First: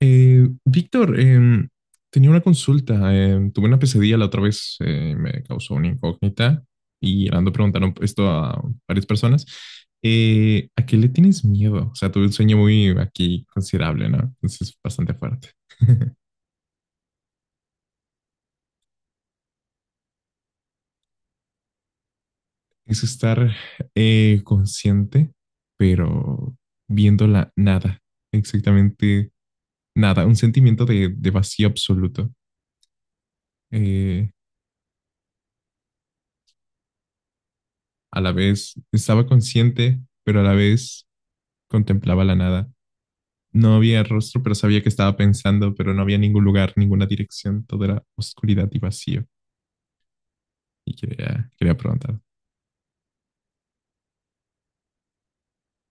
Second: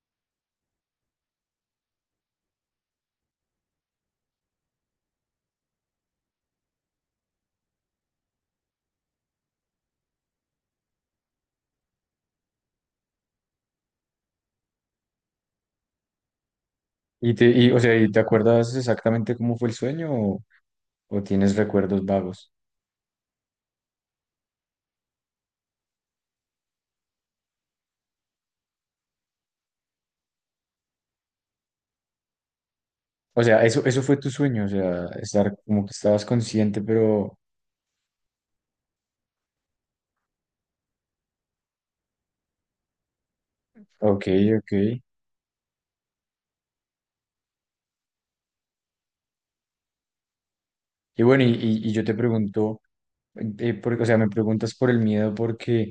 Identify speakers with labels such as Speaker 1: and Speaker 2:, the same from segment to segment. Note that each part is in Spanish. Speaker 1: Víctor, tenía una consulta. Tuve una pesadilla la otra vez, me causó una incógnita y ando preguntaron esto a varias personas. ¿A qué le tienes miedo? O sea, tuve un sueño muy aquí considerable, ¿no? Entonces, bastante fuerte.
Speaker 2: ¿Y te, y, o sea, ¿y te acuerdas exactamente cómo fue el sueño o tienes recuerdos vagos?
Speaker 1: Es estar consciente, pero viendo la nada, exactamente nada, un sentimiento de vacío absoluto.
Speaker 2: O sea, eso fue
Speaker 1: Eh,
Speaker 2: tu sueño, o sea, estar como que estabas consciente, pero
Speaker 1: a la vez estaba consciente, pero a la vez contemplaba la nada. No había
Speaker 2: ok,
Speaker 1: rostro, pero
Speaker 2: ok.
Speaker 1: sabía que estaba pensando, pero no había ningún lugar, ninguna dirección. Todo era oscuridad y vacío.
Speaker 2: Y bueno, y,
Speaker 1: Quería
Speaker 2: y- y yo te
Speaker 1: preguntar.
Speaker 2: pregunto, por- o sea, me preguntas por el miedo porque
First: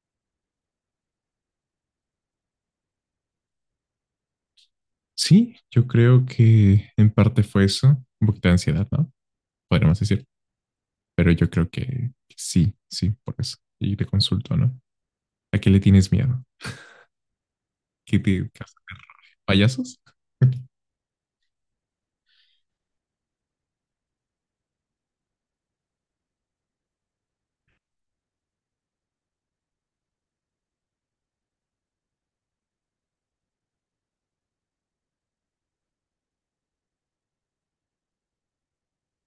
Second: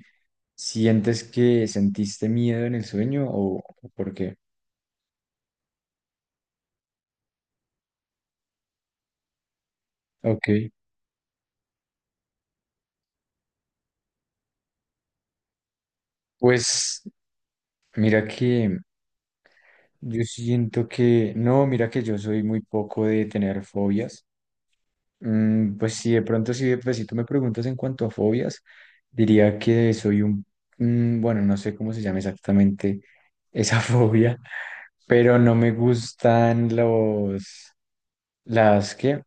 Speaker 2: sientes que sentiste miedo en el sueño o por qué.
Speaker 1: Sí, yo creo que en parte fue eso. Un poquito de ansiedad, ¿no? Podríamos decir.
Speaker 2: Ok,
Speaker 1: Pero yo creo que sí, sí, por eso. Y te consulto, ¿no? ¿A qué le tienes miedo?
Speaker 2: pues
Speaker 1: ¿Qué
Speaker 2: mira
Speaker 1: te
Speaker 2: que
Speaker 1: payasos?
Speaker 2: yo siento que, no, mira que yo soy muy poco de tener fobias. Pues sí, de pronto, si, pues, si tú me preguntas en cuanto a fobias, diría que soy un, bueno, no sé cómo se llama exactamente esa fobia, pero no me gustan los, las, ¿qué?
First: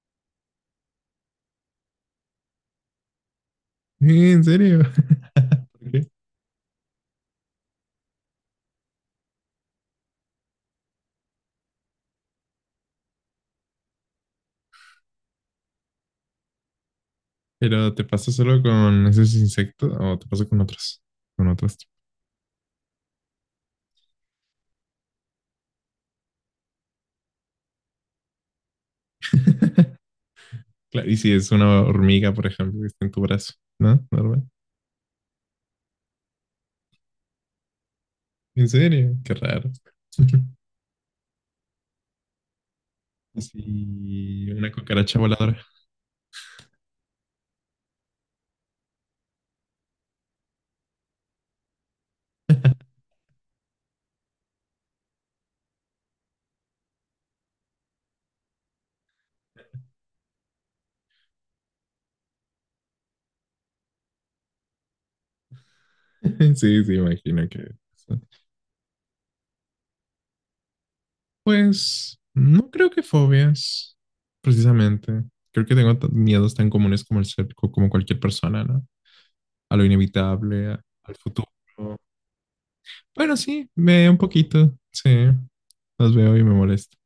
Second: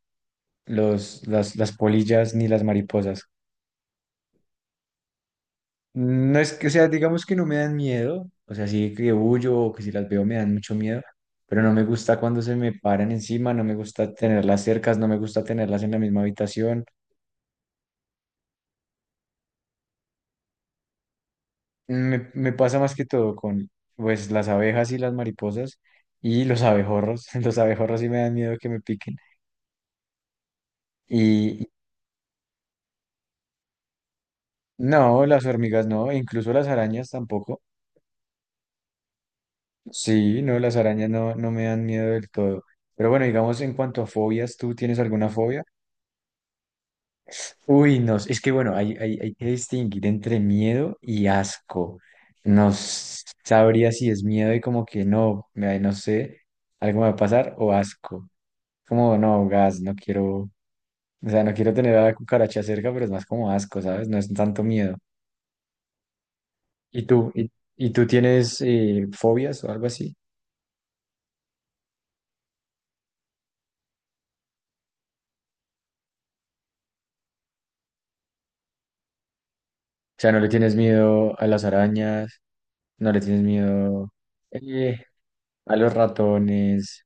Speaker 2: Los, las polillas ni las mariposas.
Speaker 1: ¿En serio? ¿Por qué?
Speaker 2: No es que, o sea, digamos que no me dan miedo, o sea, sí que huyo o que si las veo me dan mucho miedo, pero no me gusta cuando se me paran encima, no me gusta tenerlas cercas, no me gusta tenerlas en la misma habitación.
Speaker 1: ¿Pero te pasa solo con esos insectos o te pasa con otros? Con otros.
Speaker 2: Me pasa más que todo con pues las abejas y las mariposas y los abejorros. Los abejorros sí me dan miedo que me piquen.
Speaker 1: Claro, y si es
Speaker 2: Y
Speaker 1: una hormiga, por ejemplo, que está en tu brazo, ¿no? Normal.
Speaker 2: no, las hormigas no, e incluso las arañas tampoco.
Speaker 1: ¿En serio? Qué raro.
Speaker 2: Sí, no, las arañas no, no me dan miedo del todo. Pero bueno, digamos en cuanto a
Speaker 1: Sí,
Speaker 2: fobias,
Speaker 1: una
Speaker 2: ¿tú tienes
Speaker 1: cucaracha
Speaker 2: alguna
Speaker 1: voladora.
Speaker 2: fobia? Uy, no, es que bueno, hay que distinguir entre miedo y asco. No s- sabría si es miedo y como que no, me- no sé, algo me va a pasar o asco. Como, no, gas, no quiero, o sea, no quiero tener a la cucaracha cerca, pero es más como asco, ¿sabes? No es tanto miedo.
Speaker 1: Sí, sí,
Speaker 2: ¿Y tú?
Speaker 1: imagino
Speaker 2: ¿Y,
Speaker 1: que.
Speaker 2: y tú tienes fobias o algo así?
Speaker 1: Pues no creo que fobias, precisamente. Creo que tengo miedos tan comunes como el ser, como cualquier persona, ¿no? A lo
Speaker 2: O sea, ¿no le
Speaker 1: inevitable,
Speaker 2: tienes
Speaker 1: al
Speaker 2: miedo a
Speaker 1: futuro.
Speaker 2: las arañas? ¿No le
Speaker 1: Bueno,
Speaker 2: tienes
Speaker 1: sí, me
Speaker 2: miedo
Speaker 1: un poquito,
Speaker 2: eh,
Speaker 1: sí.
Speaker 2: a los
Speaker 1: Los veo y me molesto.
Speaker 2: ratones?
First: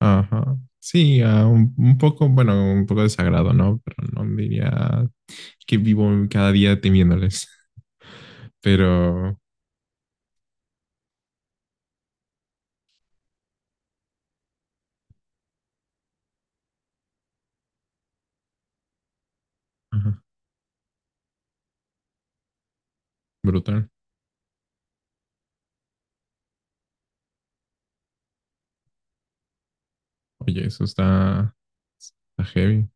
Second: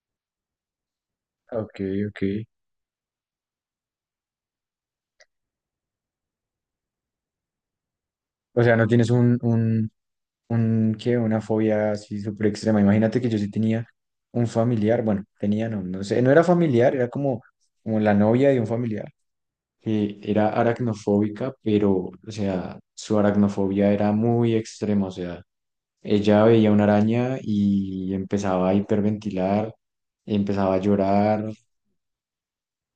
Speaker 1: Ajá. Sí, ah,
Speaker 2: Ok,
Speaker 1: un
Speaker 2: ok.
Speaker 1: poco, bueno, un poco desagrado, ¿no? Pero no diría que vivo cada día temiéndoles.
Speaker 2: O sea, ¿no tienes
Speaker 1: Pero,
Speaker 2: un, qué, una fobia así súper extrema? Imagínate que yo sí tenía un familiar, bueno, tenía, no, no sé, no era familiar, era como, como la novia de un familiar que
Speaker 1: ajá,
Speaker 2: era aracnofóbica, pero, o sea, su
Speaker 1: brutal.
Speaker 2: aracnofobia era muy extrema, o sea, ella veía una araña y empezaba a hiperventilar,
Speaker 1: Oye,
Speaker 2: empezaba a llorar,
Speaker 1: está heavy.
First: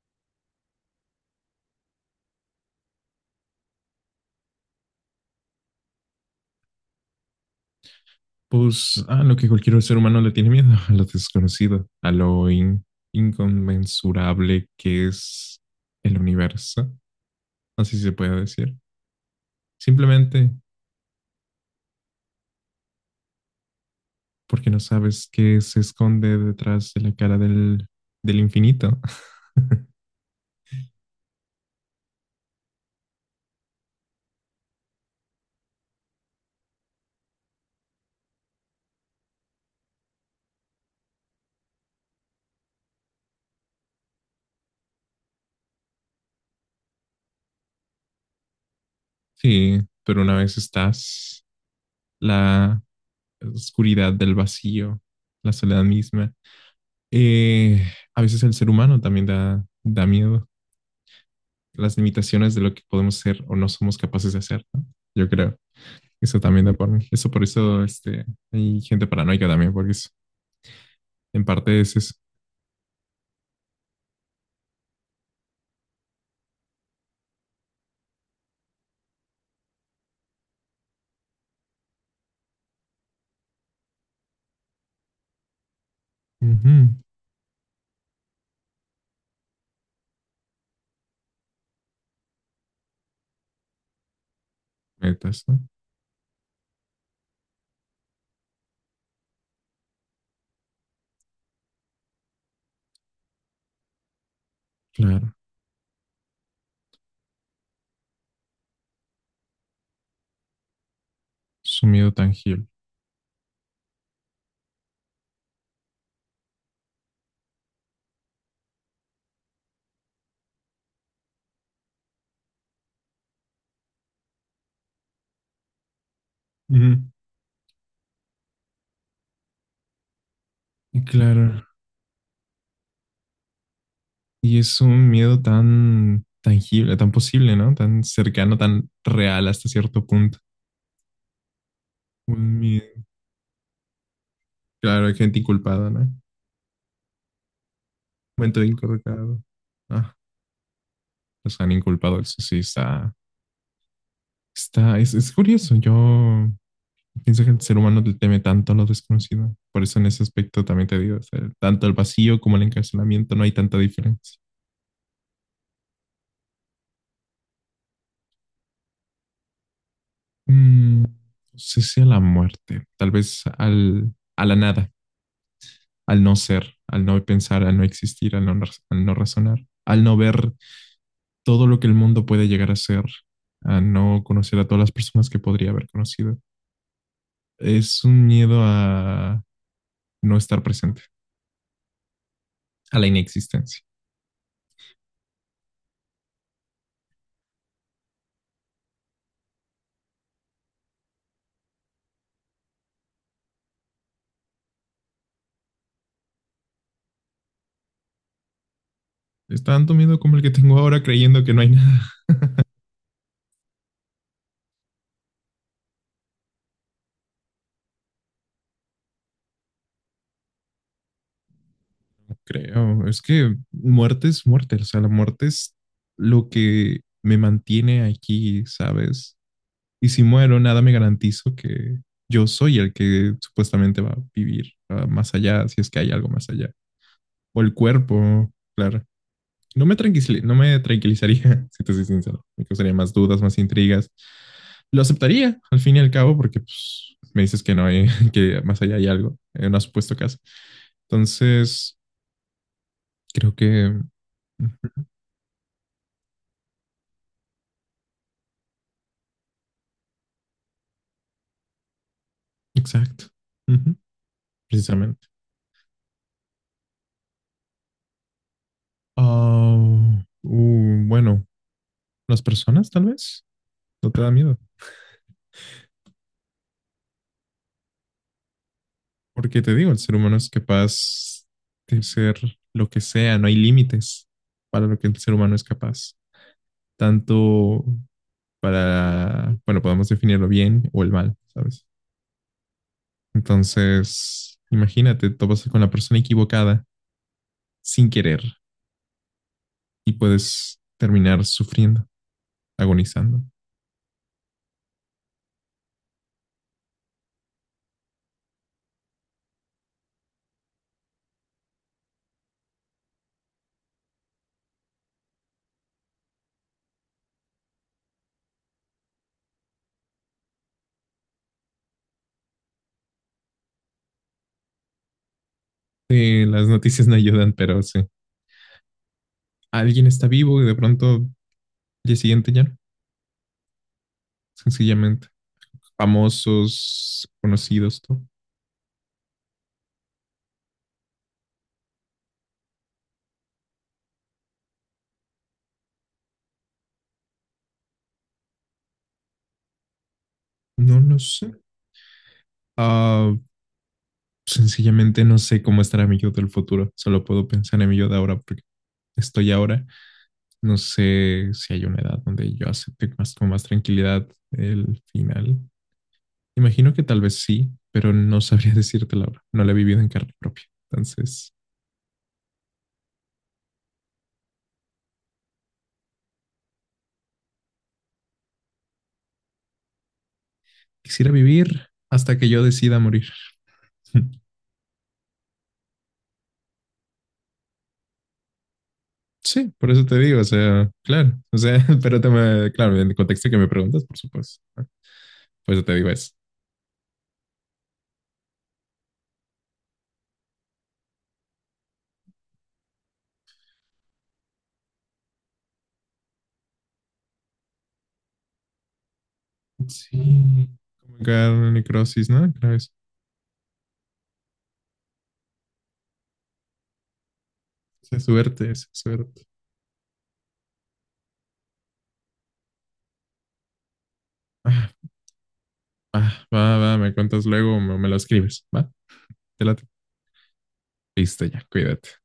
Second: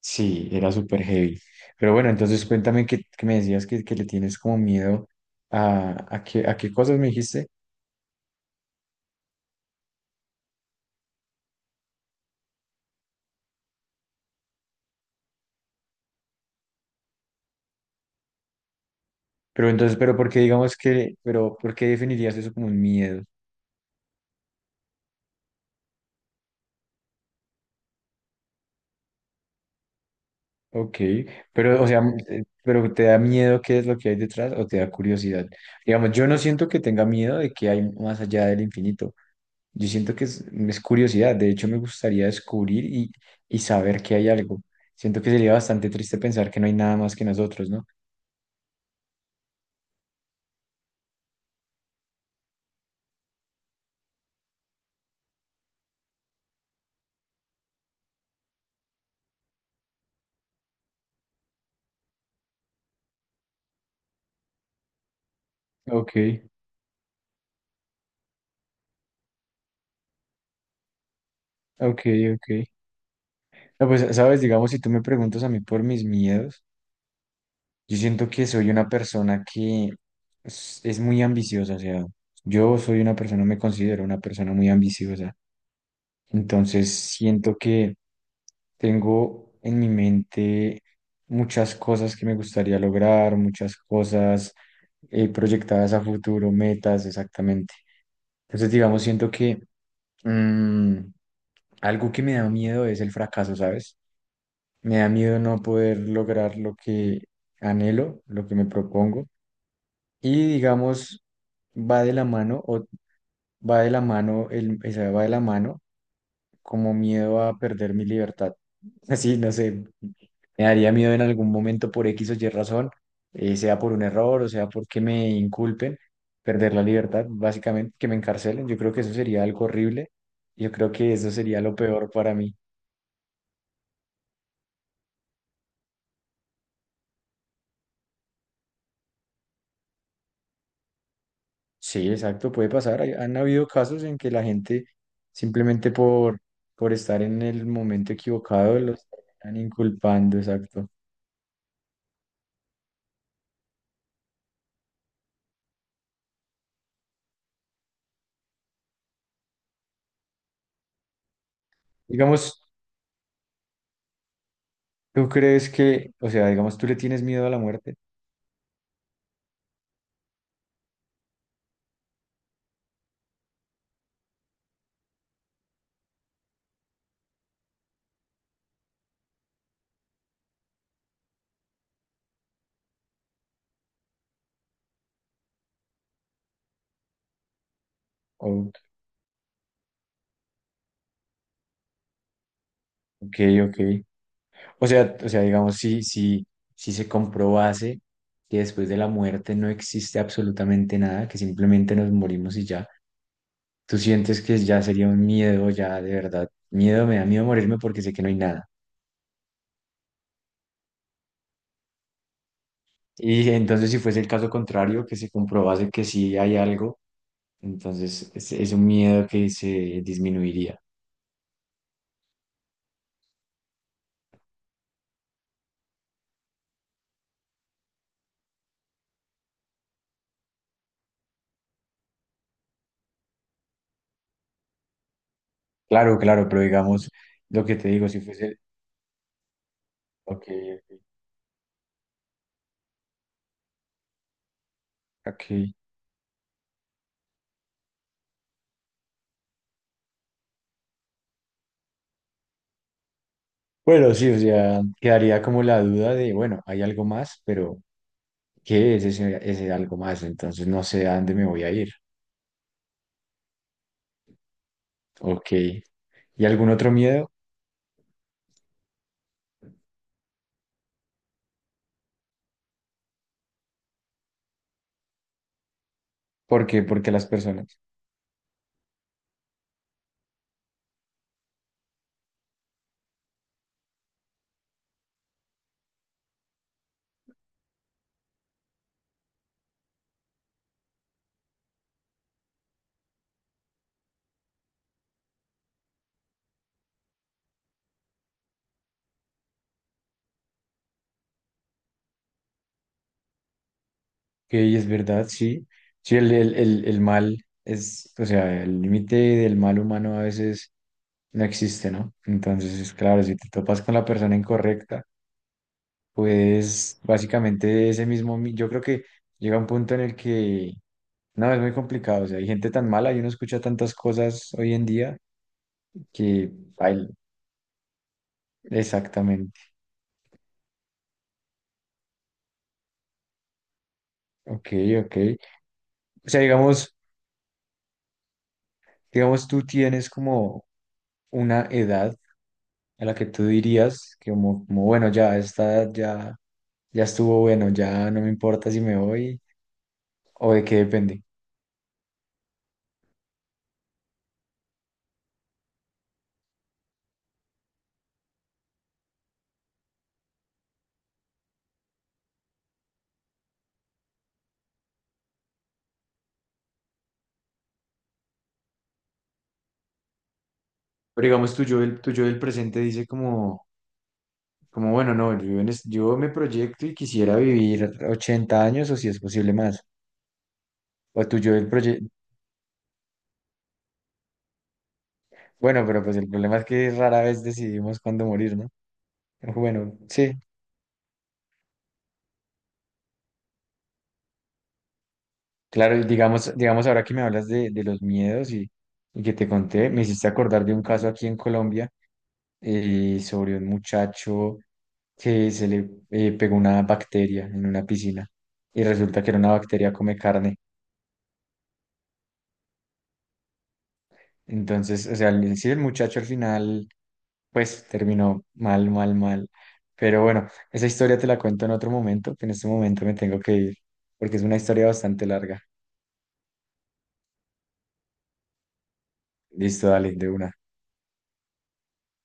Speaker 2: sí, era súper heavy. Pero bueno, entonces cuéntame que me decías que le tienes como miedo a qué cosas me dijiste,
Speaker 1: Pues, a lo que cualquier ser humano le tiene miedo, a lo desconocido, a lo inconmensurable que es el universo, así se puede decir.
Speaker 2: pero entonces, pero ¿por
Speaker 1: Simplemente
Speaker 2: qué digamos que, pero ¿por qué definirías eso como un miedo?
Speaker 1: porque no sabes qué se esconde detrás de del infinito.
Speaker 2: Ok, pero, o sea, pero ¿te da miedo qué es lo que hay detrás o te da curiosidad? Digamos, yo no siento que tenga miedo de que hay más allá del infinito. Yo siento que es, es curiosidad. De hecho, me gustaría descubrir y saber que hay algo. Siento que sería bastante triste pensar que no hay nada más que nosotros, ¿no?
Speaker 1: Sí, pero una vez estás, la oscuridad del vacío, la soledad misma. Eh, a veces el ser humano también da miedo, las limitaciones de lo que podemos ser o no somos capaces de hacer, ¿no? Yo creo.
Speaker 2: Ok,
Speaker 1: Eso también da por mí. Eso por hay gente paranoica también, en parte es
Speaker 2: ok,
Speaker 1: eso.
Speaker 2: ok. No, pues, sabes, digamos, si tú me preguntas a mí por mis miedos, yo siento que soy una persona que es muy ambiciosa. O sea, yo soy una persona, me considero una persona muy ambiciosa.
Speaker 1: Ujú.
Speaker 2: Entonces siento que tengo en mi mente muchas cosas que me gustaría lograr, muchas cosas
Speaker 1: Metas, ¿no?
Speaker 2: proyectadas a futuro, metas, exactamente. Entonces, digamos, siento que mm, algo que me da miedo es el fracaso, ¿sabes? Me da
Speaker 1: Claro,
Speaker 2: miedo no poder lograr lo que anhelo, lo que me propongo. Y digamos,
Speaker 1: su
Speaker 2: va
Speaker 1: miedo
Speaker 2: de la mano,
Speaker 1: tangible.
Speaker 2: o va de la mano, el, o sea, va de la mano como miedo a perder mi libertad. Así, no sé, me daría miedo en algún momento por X o Y razón, sea por un error o sea porque me inculpen, perder la
Speaker 1: Ujú.
Speaker 2: libertad, básicamente que me encarcelen. Yo creo que eso sería algo horrible. Yo creo
Speaker 1: Y
Speaker 2: que eso sería
Speaker 1: claro,
Speaker 2: lo peor para mí.
Speaker 1: y es un miedo tan tangible, tan posible, ¿no? Tan cercano, tan real hasta cierto punto.
Speaker 2: Sí, exacto,
Speaker 1: Un
Speaker 2: puede pasar.
Speaker 1: miedo.
Speaker 2: Hay- Han habido casos en que la gente
Speaker 1: Claro, hay gente inculpada,
Speaker 2: simplemente
Speaker 1: ¿no?
Speaker 2: por estar en el momento
Speaker 1: Momento de
Speaker 2: equivocado los
Speaker 1: inculpado.
Speaker 2: están
Speaker 1: Ah,
Speaker 2: inculpando, exacto.
Speaker 1: los han inculpado, eso sí está. Está, es curioso. Yo pienso que el ser humano le teme tanto a lo desconocido. Por eso en ese aspecto también te digo, o sea, tanto el vacío como
Speaker 2: Digamos,
Speaker 1: el encarcelamiento no hay tanta diferencia.
Speaker 2: ¿tú crees que, o sea, digamos, tú le tienes miedo a la muerte?
Speaker 1: Mm, no sé si a la muerte, tal vez a la nada, al no ser, al no pensar, al no existir, al no razonar, al no ver todo lo que el mundo puede llegar a ser, a no conocer a todas las personas que podría haber conocido. Es un miedo a no estar presente, a la
Speaker 2: Ok, ok.
Speaker 1: inexistencia.
Speaker 2: O sea, digamos, si se comprobase que después de la muerte no existe absolutamente nada, que simplemente nos morimos y ya, tú sientes que ya sería un miedo, ya de verdad, miedo, me da miedo morirme porque sé que no hay nada.
Speaker 1: Es tanto miedo como el que tengo ahora creyendo que no hay nada.
Speaker 2: Y entonces, si fuese el caso contrario, que se comprobase que sí hay algo, entonces es un miedo que se disminuiría.
Speaker 1: No creo, es que muerte es muerte, o sea, la muerte es lo que me mantiene aquí, ¿sabes? Y si muero, nada me garantizo que yo soy el que supuestamente va a vivir ah, más allá, si es que hay
Speaker 2: Claro,
Speaker 1: algo más
Speaker 2: claro, pero
Speaker 1: allá.
Speaker 2: digamos,
Speaker 1: O
Speaker 2: lo
Speaker 1: el
Speaker 2: que te digo, si
Speaker 1: cuerpo,
Speaker 2: fuese,
Speaker 1: claro.
Speaker 2: ok,
Speaker 1: No me tranquilizaría, si te soy sincero. Me causaría más dudas, más intrigas. Lo
Speaker 2: ok.
Speaker 1: aceptaría, al fin y al cabo, porque pues, me dices que no hay, que más allá hay algo, en una supuesto caso. Entonces, creo que...
Speaker 2: Bueno, sí, o sea,
Speaker 1: Ujú.
Speaker 2: quedaría como la duda de, bueno, hay algo más, pero ¿qué es ese, ese algo más? Entonces no sé a dónde me voy a ir.
Speaker 1: Exacto. Ujú, precisamente.
Speaker 2: Ok. ¿Y algún otro miedo?
Speaker 1: Ah, bueno, las personas tal vez. ¿No te da miedo?
Speaker 2: ¿Por qué? Porque las personas.
Speaker 1: Porque te digo, el ser humano es capaz de ser lo que sea, no hay límites para lo que el ser humano es capaz, tanto para, bueno, podemos definirlo bien o el mal, ¿sabes? Entonces, imagínate, topas con la persona equivocada sin querer y puedes terminar sufriendo, agonizando.
Speaker 2: Ok, es verdad, sí. Sí, el mal es, o sea, el límite del mal humano a veces no existe, ¿no? Entonces, claro, si te topas con la persona incorrecta, pues básicamente ese mismo, mi- yo creo que llega un punto en el que No, es muy complicado. O sea, hay gente tan mala y uno escucha tantas cosas hoy en día
Speaker 1: Sí,
Speaker 2: que
Speaker 1: las noticias
Speaker 2: baila.
Speaker 1: no ayudan, pero sí.
Speaker 2: Exactamente.
Speaker 1: Alguien está vivo y de pronto al día siguiente ya no,
Speaker 2: Ok, ok.
Speaker 1: sencillamente.
Speaker 2: O sea, digamos,
Speaker 1: Famosos, conocidos, todo.
Speaker 2: digamos, tú tienes como una edad a la que tú dirías que como, como bueno, ya, esta edad ya, ya estuvo bueno, ya no me importa si me voy o de qué
Speaker 1: No lo
Speaker 2: depende.
Speaker 1: sé. Uh, Sencillamente no sé cómo estará mi yo del futuro. Solo puedo pensar en mi yo de ahora porque estoy ahora. No sé si hay una edad donde yo acepte más, con más tranquilidad el final. Imagino que tal vez sí, pero no sabría decirte la hora. No la he vivido en carne propia.
Speaker 2: Pero
Speaker 1: Entonces,
Speaker 2: digamos, tu yo del presente dice como, como bueno, no, yo, en es- yo me proyecto y quisiera vivir 80 años o si es posible más. O
Speaker 1: quisiera
Speaker 2: tu yo del,
Speaker 1: vivir
Speaker 2: proye-
Speaker 1: hasta que yo decida morir.
Speaker 2: Bueno, pero pues el problema es que rara vez decidimos cuándo morir, ¿no?
Speaker 1: Sí, por
Speaker 2: Bueno,
Speaker 1: eso te
Speaker 2: sí,
Speaker 1: digo, o sea, claro, o sea, pero te me, claro, en el contexto que me preguntas, por supuesto, ¿no? Por eso te
Speaker 2: claro, y
Speaker 1: digo eso.
Speaker 2: digamos, digamos ahora que me hablas de los miedos y que te conté, me hiciste acordar de un caso aquí en Colombia sobre un muchacho que se le pegó una bacteria en una piscina y resulta que era una bacteria come carne.
Speaker 1: Sí, como que necrosis, ¿no? Claro,
Speaker 2: Entonces, o sea, el- sí, el muchacho al final, pues
Speaker 1: esa es
Speaker 2: terminó
Speaker 1: suerte, esa
Speaker 2: mal,
Speaker 1: es
Speaker 2: mal,
Speaker 1: suerte.
Speaker 2: mal. Pero bueno, esa historia te la cuento en otro momento, que en este momento me tengo que ir, porque es una historia
Speaker 1: Ah,
Speaker 2: bastante larga.
Speaker 1: ah, va, va, me cuentas luego o me lo escribes, ¿va? Te late.
Speaker 2: Listo, dale, de una.
Speaker 1: Listo, ya, cuídate.